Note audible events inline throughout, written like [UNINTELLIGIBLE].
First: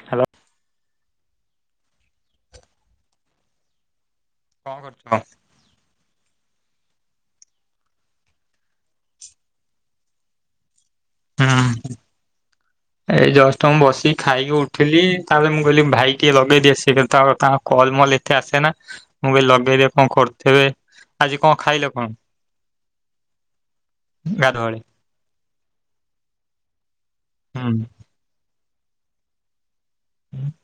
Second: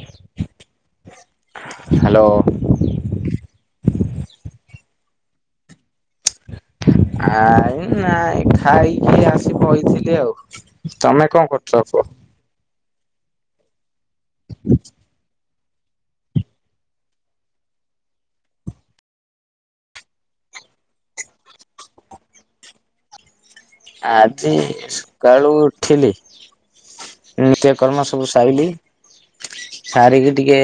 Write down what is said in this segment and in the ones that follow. Hello. Hello. କଣ କରୁଛୁ। ଆ ନା ଖାଇକି ଆସି କହିଥିଲି ଆଉ। ତମେ କଣ ହୁଁ କରୁଛ ପୁଅ ଏଇ ଜଷ୍ଟଟ ମୁଁ ବସିକି ଖାଇକି ଉଠିଲି। ତାପରେ ମୁଁ କହିଲି ଭାଇ। ଟିକଏ ଲଗେଇଦି ସେ [UNINTELLIGIBLE] କଲମଲ ଏତେ ଆସେନା। ମୁଁ ବି ଲଗେଇବି କଣ କରଥବେ। ଆଜି କଣ ଖାଇଲେ କଣ? ଆଜି ଗାଧୁଆବେଳେ? ସକାଳୁ ଉଠିଲି। ହୁଁ। ନିତ୍ୟ କର୍ମ ସ ସବୁ ସାଇଲି। ସାରିକି ଟିକେ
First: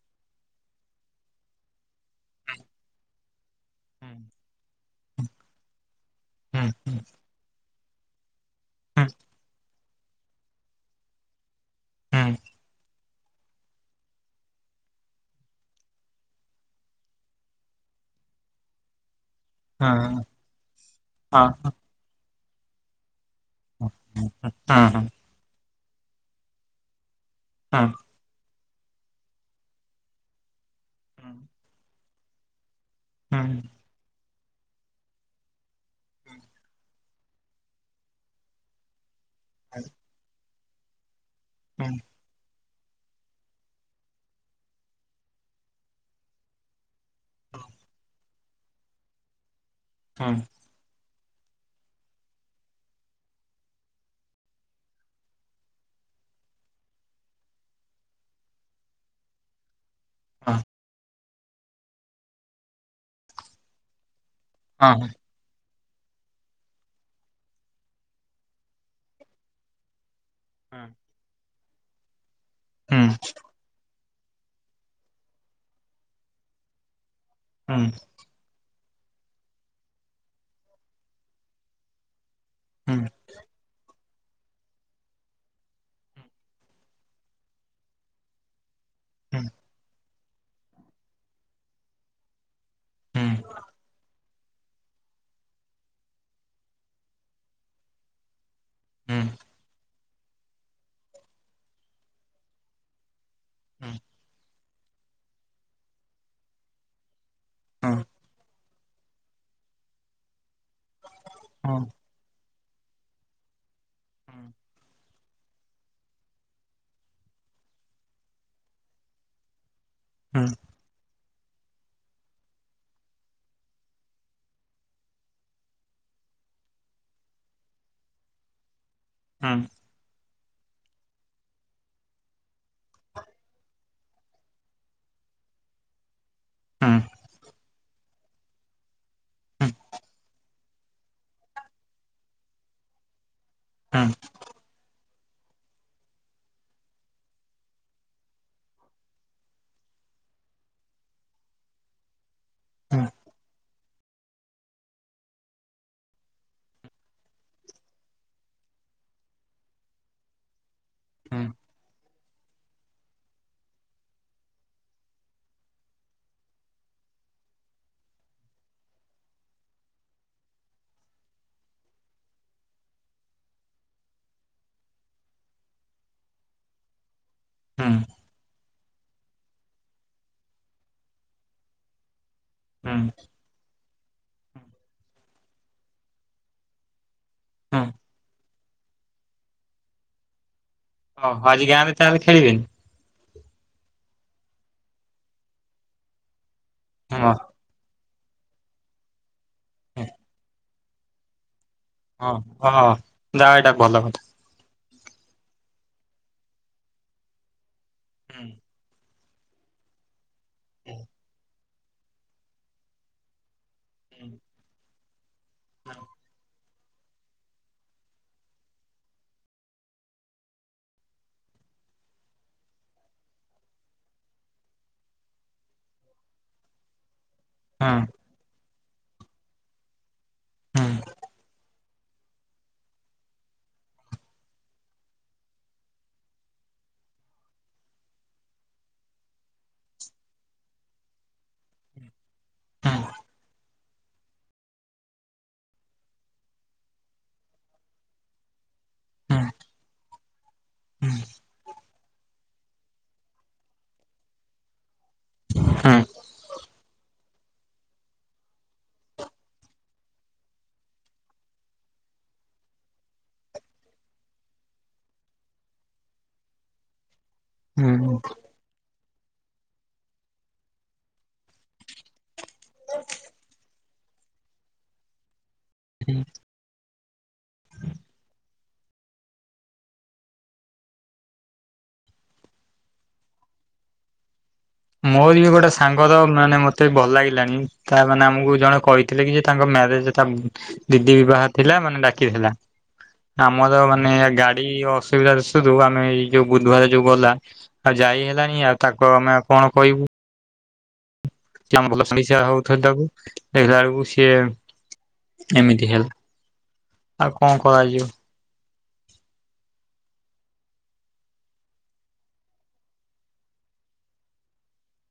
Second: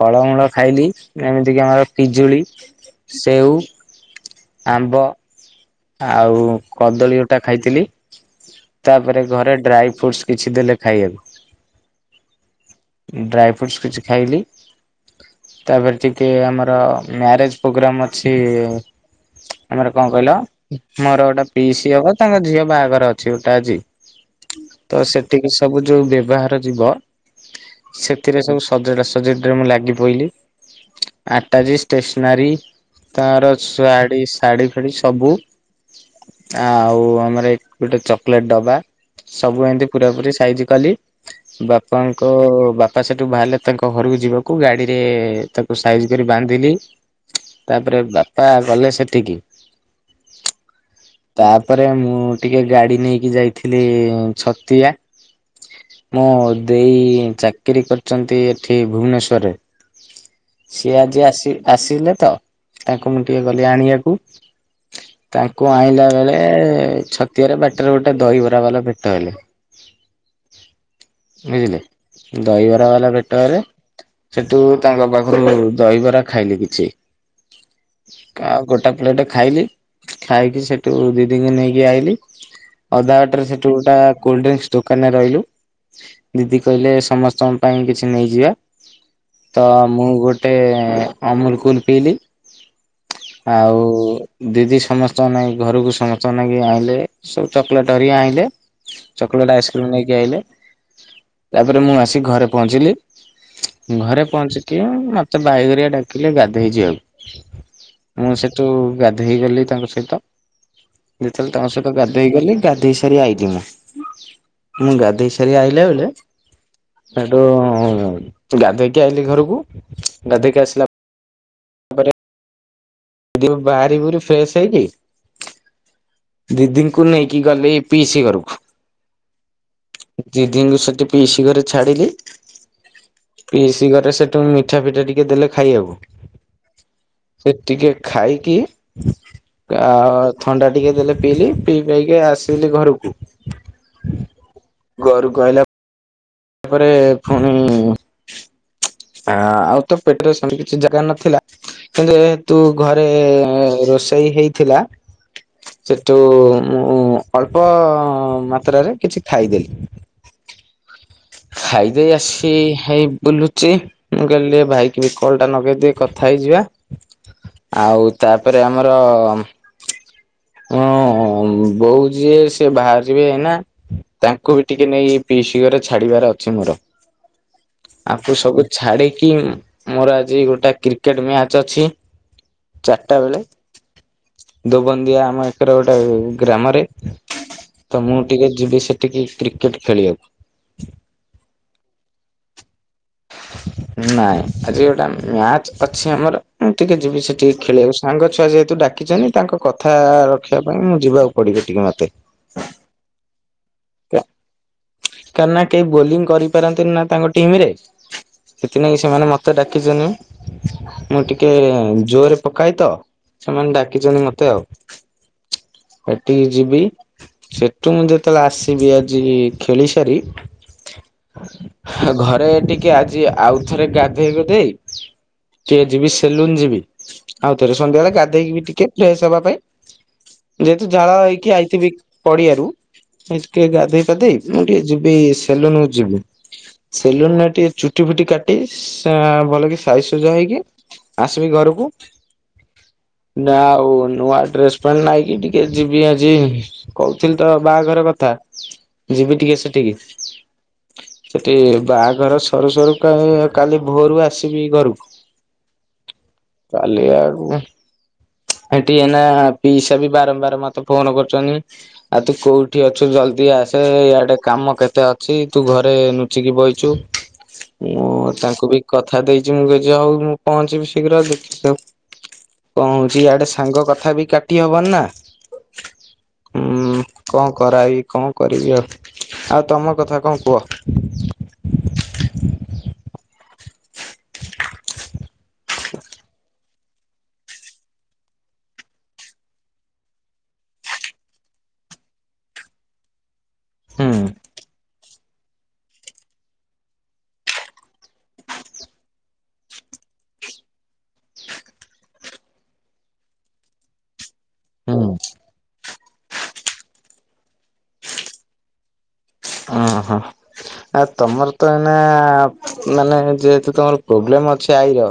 ଫଳମୂଳ ଖାଇଲି। ଏମିତିକି ଆମର ପିଜୁଳି। ସେଓ ହୁଁ ଆମ୍ବ ଆଉ ହୁଁ ହୁଁ କଦଳୀଅଟା ଖାଇଥିଲି। ହୁଁ ତାପରେ ଘରେ ଡ୍ରାଇ ଫ୍ରୁଟସ୍ କିଛି ଦେଲେ ଖାଇବାବ ହୁଁ ଡ୍ରାଏ ଫ୍ରୁଟ୍ସ କିଛି ଖାଇଲି। ତାପରେ ଟିକେ ଆମର ମ୍ୟାରେଜ ପ୍ରୋଗ୍ରାମ ଅଛି ଇ ଆମର କଣ କହିଲ, ମୋର ହଁ ହଁ। ଗୋଟେ ପିଇସି ହବ ତାଙ୍କ ଝିଅ ବାହାଘର ଅଛି। ଛି ଗୋଟା ଆଜି ତ ସେଠିକି ସବୁ ଯୋଉ ବ୍ୟବହାର ଯିବ। ହଁ। ସେଥିରେ ସବୁ ସଜଡ଼ା ସଜଡ଼ିରେ ମୁଁ ଲାଗି ପିଲି ଆଟାଜି ଷ୍ଟେସନାରୀ। ହୁଁ ହୁଁ ତାର ଶୁଆଡି। ଶାଢ଼ୀ ଫେଡ଼ି ସବୁ ଆଉ ଆମର ଗୋଟେ ଚକୋଲେଟ୍ ଦଡବା। ସବୁ ଏମତି ପୁରାପୁରି ସାଇଜ କାଲି ହୁଁ ବାପାଙ୍କ ତ ବାପା ସେଠୁ ବାହାରିଲେ ତାଙ୍କ ଘରକୁ ଯିବାକୁ। ଗାଡିରେ ତାକୁ ସାଇଜ କରି ବାନ୍ଧିଲି। ତାପରେ ବାପା ଗଲେ ସେଠିକି। ହଁ ତାପରେ ମୁଁ ଟିକେ ଗାଡି ନେଇକି ଯାଇଥିଲି ଛତିଆ। ମୁଁ ଦେ ଏଇ ଚାକିରି କରିଛନ୍ତି ଏଠି ଭୁବନେଶ୍ଵରରେ। ସିଏ ଆଜି ଆସିଏ। ଆସିଲେ ତ, ତାଙ୍କୁ ମୁଁ ଟିକେ ଗଲି ଆଣିବାକୁ। ହଁ ହଁ ତାଙ୍କୁ ଆଇଁଲା ବେଳେ ଛତିଆରେ ବାଟରେ ଗୋଟେ ଦହିବରାବାଲା ଭେଟ ହେଲେ। ହୁଁ ବୁଝିଲେ, ଦହିବରା ହୁଁ ବାଲା ଭେଟରେ ସେଠୁ ତାଙ୍କ ପାଖରୁ ଦହିବରା ଖାଇଲି କିଛି। ହୁଁ ଆଉ ଗୋଟା ପ୍ଲେଟ ଖାଇଲି। ଖାଇକି ସେଠୁ ଦିଦିଙ୍କୁ ନେଇକି ଆଇଲି। ହୁଁ। ହୁଁ ହୁଁ ଅଧା ହୁଁ ହୁଁ ହୁଁ ହୁଁ ହୁଁ ହୁଁ ବାଟରେ ସେଠୁ ଗୋଟା କୋଲଡିଙ୍କସ ଦୋକାନରେ ରହିଲୁ। ଦିଦି କହିଲେ ସମସ୍ତଙ୍କ ପାଇଁ କିଛି ନେଇଯିବା। ତ ମୁଁ ଗୋଟ ଗୋଟେ ଅମୁଲକୁଲ ପିଇଲି ଆଉ ଦିଦି ସମସ୍ତଙ୍କନାଇ ଘରକୁ ସମସ୍ତଙ୍କ ନାଗି ଆଣିଲେ। ସବୁ ଚକୋଲେଟରିକ ଆଣିଲେ। ଚକୋଲେଟ ଆଇସ୍କ୍ରିମ ନେଇକି ଆଇଲେ। ତାପରେ ମୁଁ ଆସି ଘରେ ପହଞ୍ଚିଲି। ଘରେ ପହଞ୍ଚି ମତେ ବାଇଗରିଆ ଡାକିଲେ ଗାଧଇଯିବାକୁ। ମୁଁ ସେଠୁ ଗାଧୋଇଗଲି ତାଙ୍କ ସହିତ। ଯେତେବେଳେ ତାଙ୍କ ସହିତ ଗାଧେଇଗଲି, ଗାଧେଇ ସାରି ଆଇଲି ମୁଁ। ମୁଁ ଗାଧ ସେରି ଆଇଲେ ବଲେ ସେଠୁ ଗାଧୋଇକି ଆଇିଲି ଘରକୁ। ଗାଧୋଇକି ଆସିଲା ଯଦି ବାରିବୁରି ଫ୍ରେଶ ହେଇକି ଦିଦିଙ୍କୁ ନେଇକିଗଲି ପିସି ଗଡ଼ଖୁ। ଦିି ଦିଙ୍କୁୁ ସେଠି ପିଇି ଘରେ ଛାଡିଲି। ପିସି କରେ ସେଠୁ ମିଠାଫିଠା ଟିକେ ଦେଲେ ଖାଇବାକୁ। ସେ ଟିକେ ଖାଇକି, ଆଉ ଥଣ୍ଡା ଟିକେ ଦେଲେ ପିଇଲି, ପିଇ ପଇକି ଆସିଲି ଘରକୁ। ହୁଁ। ଘରୁ କୁ ଆସିଲା। ତାପରେ ପୁଣି। ହ ଆଉ ତ ପେଟରେ ସେମିତି କିଛି ଜାଗା ନଥିଲା। କିନ୍ତୁ ଏ ତୁ ହୁଁ। ଘରେ ରୋଷେଇ ହେଇଥିଲା। ସେଠୁ ମୁଁ ଅଳ୍ପ ମାତ୍ରାରେ କିଛି ଖାଇଦେଲି। ହୁଁ। ଖାଇ ଦେଇେ ଆସି ହୋଇ ବୁଲୁଛି। ମୁଁ କହିଲି ଟିକିଏ ଭାଇକି କଲ ଟା ନଗେଇଦ କଥା ହେଇଯିବା। ଆଉ ତାପରେ ଆମର ହଁ ବୋଉଛି ସେି ବାହାରିିବେ ଏଇନା। ତାଙ୍କୁ ବି ଟିକିଏ ନେଇ ପିଇସି ଘରେ। ଛାଡିବାର ଅଛି ମୋର ହୁଁ ଆପୁ ସବୁ ଛାଡିକି ମୋର ଆଜି ଗୋଟେ କ୍ରିକେଟ ମ୍ୟାଚ ଅଛି ହୁଁ ଚାରିଟା ବେଳେ। ଦୋବନ୍ଦିଆ ଆମ ଏକର ଗୋଟେ ଗ୍ରାମରେ ହୁଁ ତ ମୁଁ ଟିକେ ଯିବି ସେଠିକି କ୍ରିକେଟ ଖେଳିବାକୁ। ଓହୋ ଆଜି ଗାଁରେ ତାହେଲେ ଖେଳିବିନି? ନାଇଁ ଆଜି ଗୋଟା ମ୍ୟାଚ ଅଛି ଆମର ମୁଁ ଟିକେ ଯିବି ହଁ ସେଠିକେ। ଖେଳିବାକୁ ସାଙ୍ଗ ଛୁଆ ଯେହେତୁ ଡାକିଛନ୍ତି ତାଙ୍କ କଥା ରଖିବା ପାଇଁ ମୁଁ ଯିବାକୁ ପଡିବି ଟିକେ ମତେ। ହଁ ହଁ ଯା ଏଇଟା ଭଲ କଥା। କାର ନା କେହି ବୋଲିଂ କରିପାରନ୍ତିନି ନା ତାଙ୍କ ଟିମ ରେ ହୁଁ ସେଥିିନାଇି ସେମାନେ ମତେ ଡାକିଛନ୍ତି। ମୁଁ ଟିକେ ଜୋରରେ ପକଏ ତ ସେମାନେ ଡା। ଦେଖିଛନ୍ତି ମତେ ଆଉ ଏଠିକି ଯିବି। ସେଠୁ ମୁଁ ଯେତେବେଳେ ଆସିବି ଆଜି ଖେଳି ସାରି। ଘରେ ଟିକିଏ ଆଜି ଆଉଥରେ ଗାଧେଇ ଗୁଧେଇ ଟିକେ ଯିବି ସେଲୁନ ଯିବି ଆଉ ଥରେ ହୁଁ ସନ୍ଧ୍ୟା ବଳେ ଗାଧେଇକି ଟିକେ ଫ୍ରେଶ ହବା ପାଇଁ। ହୁଁ ଯେହେତୁ ଝାଳ ହେଇକି ଆଇଥିବି ପଡିଆରୁେ ଗାଧେଇ ପାଧେଇ। ମୁଁ ଟିକେ ଯିବି ସେଲୁନକୁ ଯିବି। ସେଲୁନ ଟିକେ ଚୁଟି ଫୁଟି କାଟି ଭଲ କି ସାଇ ସଜା ହେଇକି- ଆସିବି ଘରକୁ ହୁଁ ନା ଆଉ। ନୂଆ ଡ୍ରେସ ପ୍ୟାଣ୍ଟ ନାଇକି ଟିକେ ଯିବି ଆଜି କହୁଥିଲି ତ ବାହାଘର କଥା। ଯିବି ଟିକେ ସେଟିକି ହୁଁ ସେଟି ବାହାଘର ସରୁ ସରୁ କାଇଁ କାଲି ଭୋରୁ ଆସିବି ଘରୁକୁ। ହୁଁ। କାଲିଆଡୁ ଏଠି ଏଇନା ପିଇସା ବି ବାରମ୍ବାର ମତେ ଫୋନ କରୁଚନ୍ତି। ଆଉ ତୁ କୋଉଠି ଅଛୁ ଜଲଦି ଆସ। ସେ ଇଆଡେ କାମ କେତେ ଅଛି ତୁ ଘରେ ନୁଚିକି ବଇଚୁ। ମୁଁ ହୁଁ ତାଙ୍କୁ ବି କଥା ଦେଇଚି ମୁଁ ମୁଁ ପହଞ୍ଚିବି ଶୀଘ୍ର ଆଉ ଦେଖି [UNINTELLIGIBLE] କଣ ହଉଚି ଇଆଡେ ସାଙ୍ଗ କଥା ବି କାଟି ହବନି ନା। ହୁଁ। ଉଁ କଣ କରାଇବି କଣ କରିବି ଆଉ ଆଉ ତମ କଥା କଣ କୁଅ? ମୋର ବି ଗୋଟେ ସାଙ୍ଗର ମାନେ ମତେ ଭଲ ଲାଗିଲାଣି ତା ମାନେ ଆମକୁ ଜଣେ କଇ ଥିଲେ କି ଯେ ତାଙ୍କ ମ୍ୟାରେଜ ଟା ଦିଦି ବିବାହ ଥିଲା ମାନେ ଡାକିଥିଲା। ଆମର ହୁଁ ମାନେ ଗା ଡି ଅସୁବିଧା ଦୋସୁରୁ ଆମେ ଏଇ ଯୋଉ ବୁଧୁବାରେ ଯୋଉ ଗଲା ଆଉ ଯାଇ ହେଲାଣି ଆଉ ତାକୁ ଆମେ କଣ କଇବୁ? [UNINTELLIGIBLE] ହଉଥୁଲ୍ ତାକୁ ଦେଖିଲା ବେଳକୁ ହୁଁ ସିଏ ଏମିତି ହେଲା ଆଉ କଣ କରାଯିବ? ହଁ ହଁ। ଆ ତମର ତ ଏଇନା ମାନେ ଯେହେତୁ ତମର ପ୍ରୋବ୍ଲେମ ଅଛି ଆଇର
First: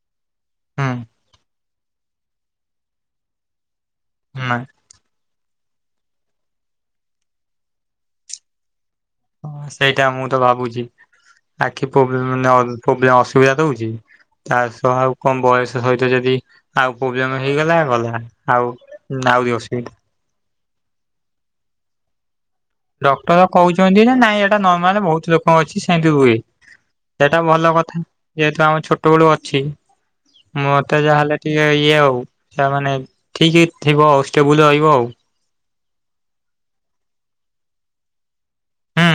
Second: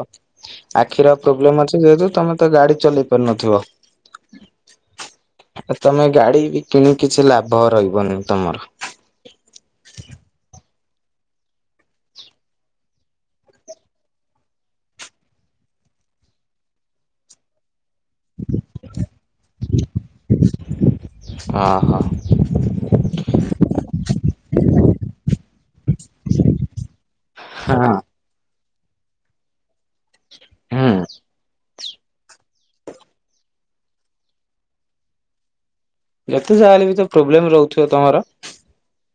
ହୁଁ ଆଖିର ପ୍ରୋବ୍ଲେମ ଅଛି ଯେହେତୁ ତମେ ତ ଗାଡି ଚଲେଇ ପାରୁନଥିବ। ନାଇଁ ଆଉ ତମେ ଗାଡି ବି କିଣି କିଛି ଲାଭ ରହିବନି ତମର। ହଁ ସେଇଟା ମୁଁ ତ ଭାବୁଚି ଆଖି ପ୍ରୋବ୍ଲେ [UNINTELLIGIBLE] ଅସୁବିଧା ହଉଚି। ତା ସହ ଆଉ କଣ ବୟସ ସହିତ ଯଦି ଆଉ ପ୍ରୋବ୍ଲେମ ହେଇଗଲା ଗଲା। ଆଉ। Now you sit. ହଁ ହଁ। ଡକ୍ଟର କଉଚନ୍ତି ନା ନାଇଁ ଏଇଟା ନର୍ମାଲ ବହୁତୁ ଲୋକ ଅଛି ସେମିତି ହୁଏ। ସେଟା ଭଲ ହଁ କଥା। ଯେହେତୁ ଆମ ଛୋଟ ବେଳୁ ଅଛି ହୁଁ ମତେ ଯାହାହେଲେ ଟିକେ ଇଏ ଆଉ। ତା ମାନେ ଠିକ ହେଇଥିବ ଆଉ ଷ୍ଟେବୁଲ ରଇବ ଆଉ। ଯେତେ ଯାହା ହେଲେ ବି ତ ପ୍ରୋବ୍ଲେମ ରହୁଥୁବ ତମର?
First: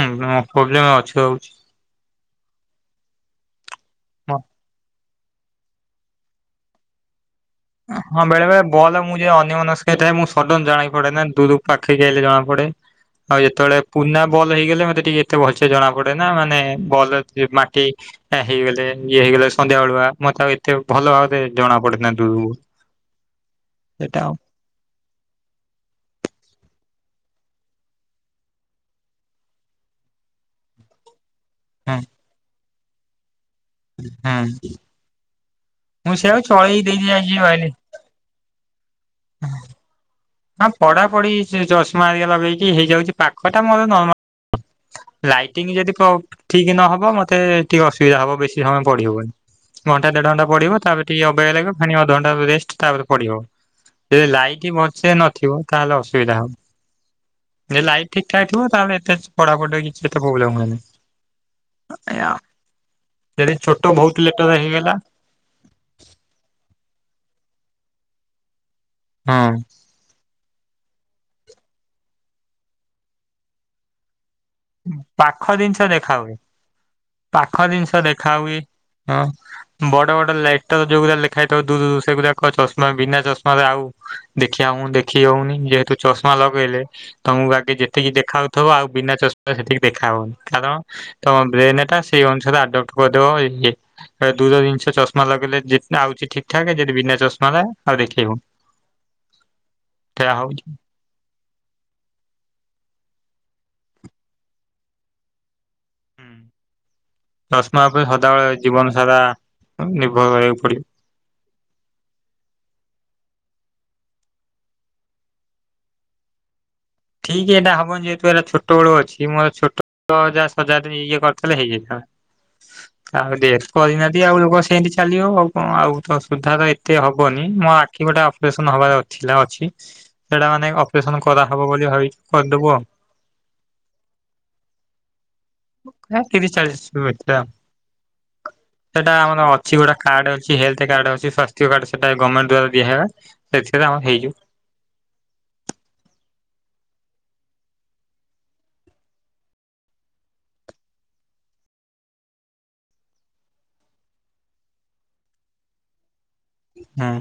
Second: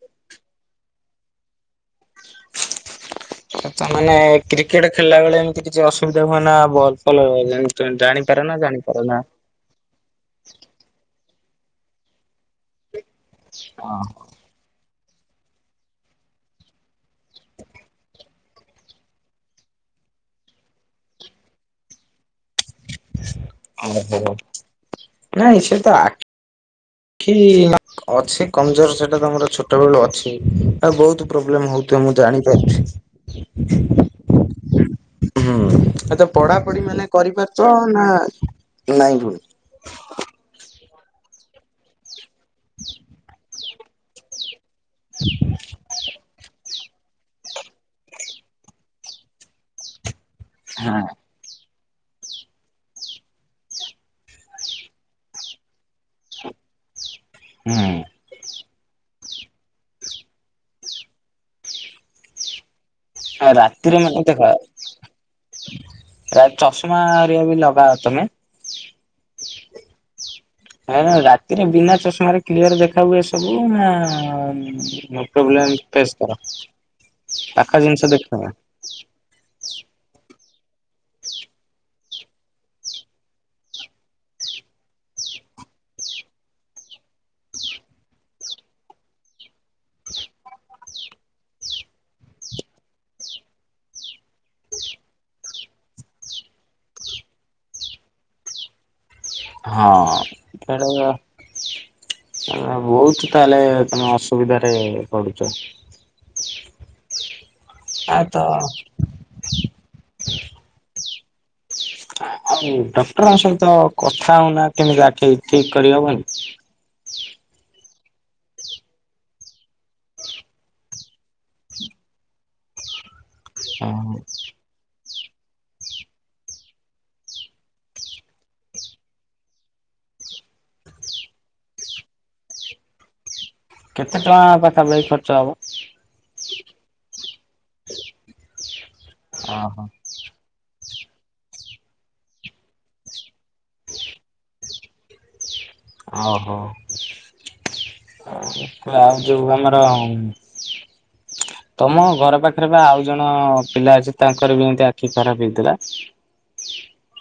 [UNINTELLIGIBLE] ପ୍ରୋବ୍ଲେମ ଅଛି ହଉଚି। ତା ମାନେ କ୍ରିକେଟ ଖେଳିଲା ବେଳେ ଏମିତି କିଛି ଅସୁବିଧା ହୁଏ ନା ଭଲ ଫଲ ଜାଣି ହଁ ବେଳେ ବେଳେ ବଲ ମୁଁ ଯେ ଅନ୍ୟ ମନସ୍କ ଏଠାରେ ମୁଁ ସଡନ ଜାଣି ପଡେନା ଦୁରୁ ପାଖେଇକି ଆଇଲେ ଜଣା ପଡେ ଆଉ ଯେତବେଳେ ପୁନା ବଲ ହେଇଗଲେ ମତେ ଟିକେ ଏତେ ଭଲସ ଜଣା ପଡେ ନା ମାନେ ବଲ ସିଏ ମାଟି ଏ ହେଇଗଲେ ଇଏ ହେଇଗଲେ ସନ୍ଧ୍ୟା ବେଳୁଆ ମତେ ଆଉ ଏତେ ଭଲ ଭାବରେ ଜଣା ପଡେନା ଦୁରୁରୁ। ଓହୋ ନାଇଁ ସେ ତ ଆ ଖି ଅଛି କମଜୋର ସେଟା ତମର ଛୋଟ ବେଳୁ ଅଛି। ଆଉ ବହୁତୁ ପ୍ରୋବ୍ଲେମ୍ ହୁଁ ହଉଥୁବ ମୁଁ ଜାଣିପାରୁଛି। ହୁଁ। ହୁଁ ମୁଁ ଆଛା ସେଆକୁ ଚଳେଇ ପଢାପୁଢି ଦେଇଛି ମାନେ ଆଜି ଭାବିଲି। କରିପାରୁଚ ନା ନାଇଁ ଫୁଣି ହଁ ପଢା ପଢି ଚଷମା ହେରିକା ଲଗେଇକି ହେଇଯାଉଚି ପାଖଟା ମୋର ନର୍ମାଲ ଲାଇଟିଂ ଯଦି ପ ଠିକ୍ ନହବ ମତେ ଟିକେ ଅସୁବିଧା ହବ ବେଶୀ ସମୟ ପଢି ହବନି ଘଣ୍ଟା ଦେଢ ଘଣ୍ଟା ପଢିବ ତାପରେ ହଁ ଟିକେ ଅବାଗିଆ ଲାଗିବ ଫେଣି ଅଧ ଘଣ୍ଟା ରେଷ୍ଟ ତାପରେ ପଢ଼ିବ ଲାଇଟି ବ ସେ ନଥିବ ତାହେଲେ ଅସୁବିଧା ହବ ଯଦି ଲାଇଟ୍ ହୁଁ ଠିକ୍ ଥାଏ ଥିବ ତାହେଲେ ଏତେ ପଢାପଢ଼ି ରେ କିଛି ଏତେ ପ୍ରୋବ୍ଲେମ୍ ହୁଏନି ଏଇଆ। ହ ରାତିରେ ମତେ ଦେଖ ହେଇଗଲା ପ୍ରାୟ ଚଷମାଆ ବି ଲଗାଅ ତମେ? ହଁ। ହେରା ରାତିରେ ବିନା ଚଷମାରେ କ୍ଲିୟର ଦେଖା ହୁଏ ସବୁ ନା ପାଖ ପ୍ରୋଇବେଲମ ଜିନିଷ ଦେଖା ଫେସ ହଉନି। କର, ପାଖ ଜିନିଷ ଦେଖ। ହଁ ବଡ ବଡ ଲେଟର ଯୋଉରା ଲେଖାହେଇଥିବ ଦୂରରୁ ସେଗୋଡ କଣ ଚସମା ବିନା ଚଷମାାରେ ଆଉ ଦେଖିବା ହଉ ଦେଖି ହଉନି ଯେହେତୁ ଚଷମା ଲଗେଇଲେ ତମକୁ ଆଗେ ଯେତିକି ଦେଖାଉଥିବ ଆଉ ବିନା ଚ ସେଠିକି ଦେଖା ହଉନି କାରଣ ତମ ବ୍ରେନ ଟା ସେଇ ଅନୁସାରେ ଆଡପ୍ଟ କରିଦବ। ଦୁର ଜିନିଷ ଚମା ଲାଗେଇଲେ ଆଉଛି ଠିକ ଠାକ ଯଦି ବିନା ଚଷମା ଲାଗେ ଆଉ ଦେଖେଇବୁ। ହଁ ସେଟ ବହୁତ ତାହେଲେ ତମେ ଅସୁବିଧାରେ ପଡୁଛ। ଦଶମା ହେ ପାଇଁ ଆ ସଦାବେଳେ ତ ଜୀବନ ସାରା ନିର୍ଭର କରିବାକୁ ପଡିବ। ଡକ୍ଟରଙ୍କ ସହିତ କଥା ହଉନା କେମିତି ଆଖିକି ଠିକ କରିହବନି? ଠିକ ଏଟା ହବନ ଯେହେତୁଇଟ ଛୋଟେଳ ଅଛି ମୋର ଛୋଟ [UNINTELLIGIBLE] ଇଏ କରିଥିଲେ ହେଇଯାଇଥାଆନ୍ତା। ଆଉ [UNINTELLIGIBLE] ଚା ହଁ। ଆଉ ସୁଧା ତ ଏତେ ହବନି ମୋ ଆଖି ଗୋଟେ ଅପରେସନ ହବାର ଥିଲା ଅଛି ସେଟା ମାନେ ଅପରେସନ କରା ହବ ବୋଲି ଭାବ କରିଦବୁ ଆ କେତେ ଟଙ୍କା ପାଖାପାଖି ଖର୍ଚ୍ଚ ହବ? ରି ଚାଳିଶ ଭଟଥିଲା ସେଟା ଆମର ଅଛି ଓହୋ। ଗୋଟେ କାର୍ଡ ଅଛି ହେଲ୍ଥ କାର୍ଡ ଅଛିାସ୍ଥ୍ୟ କ ସେଟା ଗଭର୍ଣ୍ଣେଣ୍ଟ ଦଵାରା ଦିହ ହେବା ସେଥିରେ ଆମ ହେଇଯାଉ ଓ ହୋ ଆଉ ଯୋଉ ଆମର ତମ ଘର ପାଖରେ ବା ଆଉ ଜଣ ପିଲା ଅଛି ତାଙ୍କର ବି ଏମିତି ଆଖି ଖରାପ ହେଇଥିଲା ହଁ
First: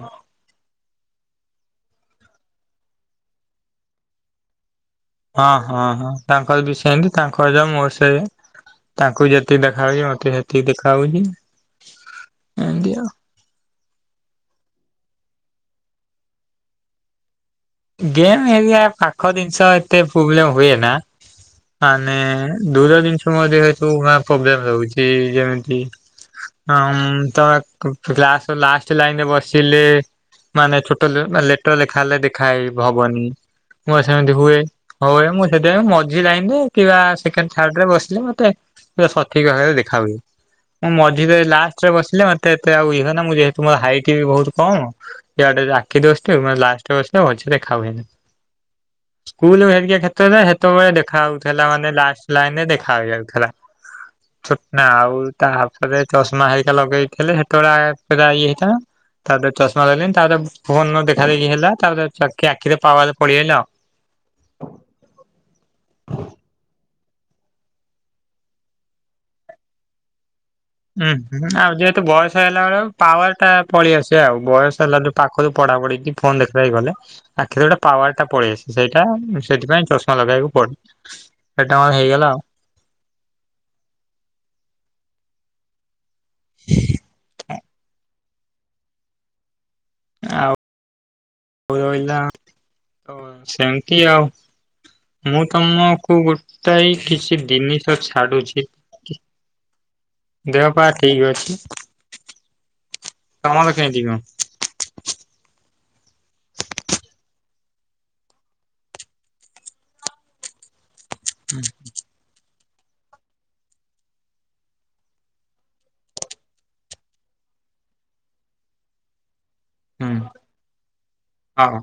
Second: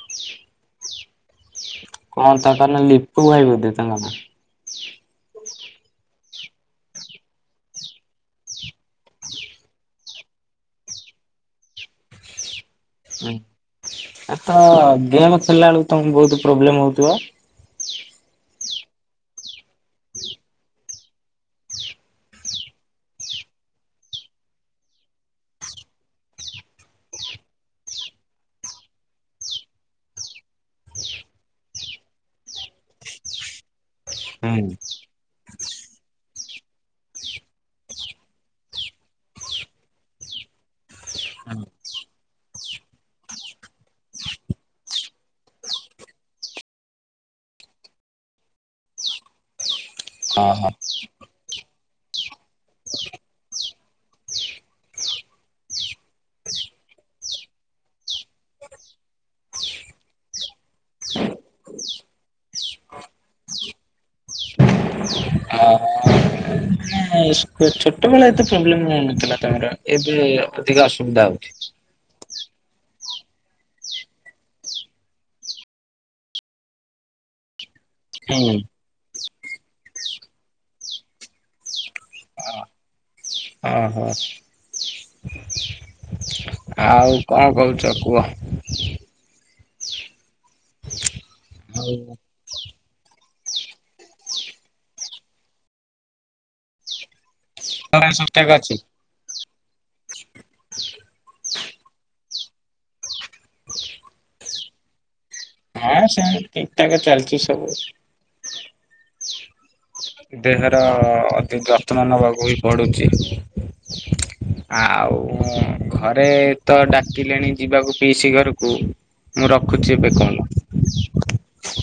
କଣ ତା କାରଣ ଲିପୁାଇ ବୋଧ ତାଙ୍କାନ ହଁ ହଁ ହଁ ତାଙ୍କର ବି ସେମିତି ତାଙ୍କ ଯ ମୋର ସେ ତାଙ୍କୁ ଯେତିକି ଦେଖା ହଉଛି ମତେ ସେତିକି ଦେଖା ହଉଛି ଏମତି ଆଉ ହଁ ଆ ତ ଗେମ୍ ଖେଳିଲା ବେଳକୁ ତମକୁ ବହୁତ ପ୍ରୋବ୍ଲେମ ହଉଥିବ ଗେମ୍ ଏରିଆ ପାଖ ଜିନିଷ ଏତେ ପ୍ରୋବ୍ଲେମ ହୁଏ ନା ମାନେ ଦୁର ଜିନିଷ ମଧ୍ୟତୁ ପ୍ରୋବ୍ଲେମ ରଉଛି ଯେମିତି ହ ତମେ କ୍ଲାସ ଲାଷ୍ଟ ଲାଇନ ରେ ବସିଲେ ମାନେ ଛୋଟ ଲେଟର ଲେଖା ହେଲେ ଦେଖାହଇ ହବନି ମୁଁ ସେମିତି ହୁଏ। ହୁଁ। ହଉ ଏ ମୁଁ ସେଥିପାଇଁ ମଝି ଲାଇନରେ କିମ୍ବା ସେକେଣ୍ଡ ଥାର୍ଡ ରେ ବସିଲେ ମତେ ସଠିକ ଭାବେ ଦେଖା ହୁଏ। ମୁଁ ମଝିରେ ଲାଷ୍ଟରେ ବସିଲେ ମତେ ଏତେ ଆଉ ଇ ନା ମୁଁ ଯେହେତୁ ମୋ ହାଇଟ୍ ବି ବହୁତ କମ। ଇଆଡେ ରାକି ଦସ ଲାଷ୍ଟ ବସ ମଛ ଦେଖା ହଏନି ହ ସ୍କୁଲ ହେରିକ କ୍ଷେତରେ ସେତେବେଳେ ଦେଖା ଯାଉଉଥିଲା ମାନେ ଲାଷ୍ଟ ଲାଇନ ରେ ଦେଖା ହଯାଉଥିଲା ହଁ ଚଟନା ଆଉ ତାପରେ ଚଷମା ହେରିକା ଲଗେଇଥିଲେ ସେତେବେଳେ ପା ଇଏ ହେଇଥିଲା ତାପରେ ଚଷମା ଲାଗଲିଣି ତାପରେ ପୁବନ ଦେଖା ଦେଖି ହେଲା ତାପରେ ଆଖି ଆଖିରେ ପା ପଡିଗଲି ଆଉ ହ ଛୋଟବେେ ଏତେ ପ୍ରୋବ୍ଲେମ ରଉନଥିଲା ତମର ଏବେ ଅଧିକା ହୁଁ ଅସୁବିଧା ହୁଁ ହଉଛି। ଆଉ ଯେହେତୁ ବୟସ ହେଲା ବେଳେ ପାୱାର ଟା ପଳେଇଆସିବା ଆଉ ବୟସ ହେଲା ପାଖରୁ ପଢା ପଢିଛି ଫୋନ ଦେଖାି ଗଲେ ଆ କେତୋଟ ପାୱ ଟା ହୁଁ ପଡ ଆସେ ସେଇ ସେଟା ସେଥିପାଇଁ ଚଷମା ଲଗେଇବାକୁ ପଡ ସେଟା କର ହେଇଗଲା ଆଉ ଓହୋ ଆଉ କଣ କରହୁଛ କୁହ ଆଉ ରହିଲା ସେମତି ଆଉ ମୁଁ ତମକୁ ଗୋଟାଏ କିଛି ଜିନିଷ ଆଉ ସବୁ ଠିକ ଛାଡୁଛି ଅଛି ଦେହ ପା ଠିକ ଅଛି ତମର କେମିତି କଣ ହଁ ସେ ଠିକ ଠାକ ଚାଲିଛି ସବୁ ଦେହର ଅତି ଯତ୍ନ ନେବାକୁ ହିଁ ପଡୁଛି ଆଉ ଘରେ ତ ଡାକିଲେଣି ଯିବାକୁ ପିଇସି ଘରକୁ ମୁଁ ରଖୁଛି ଏବେ କଣ ହଁ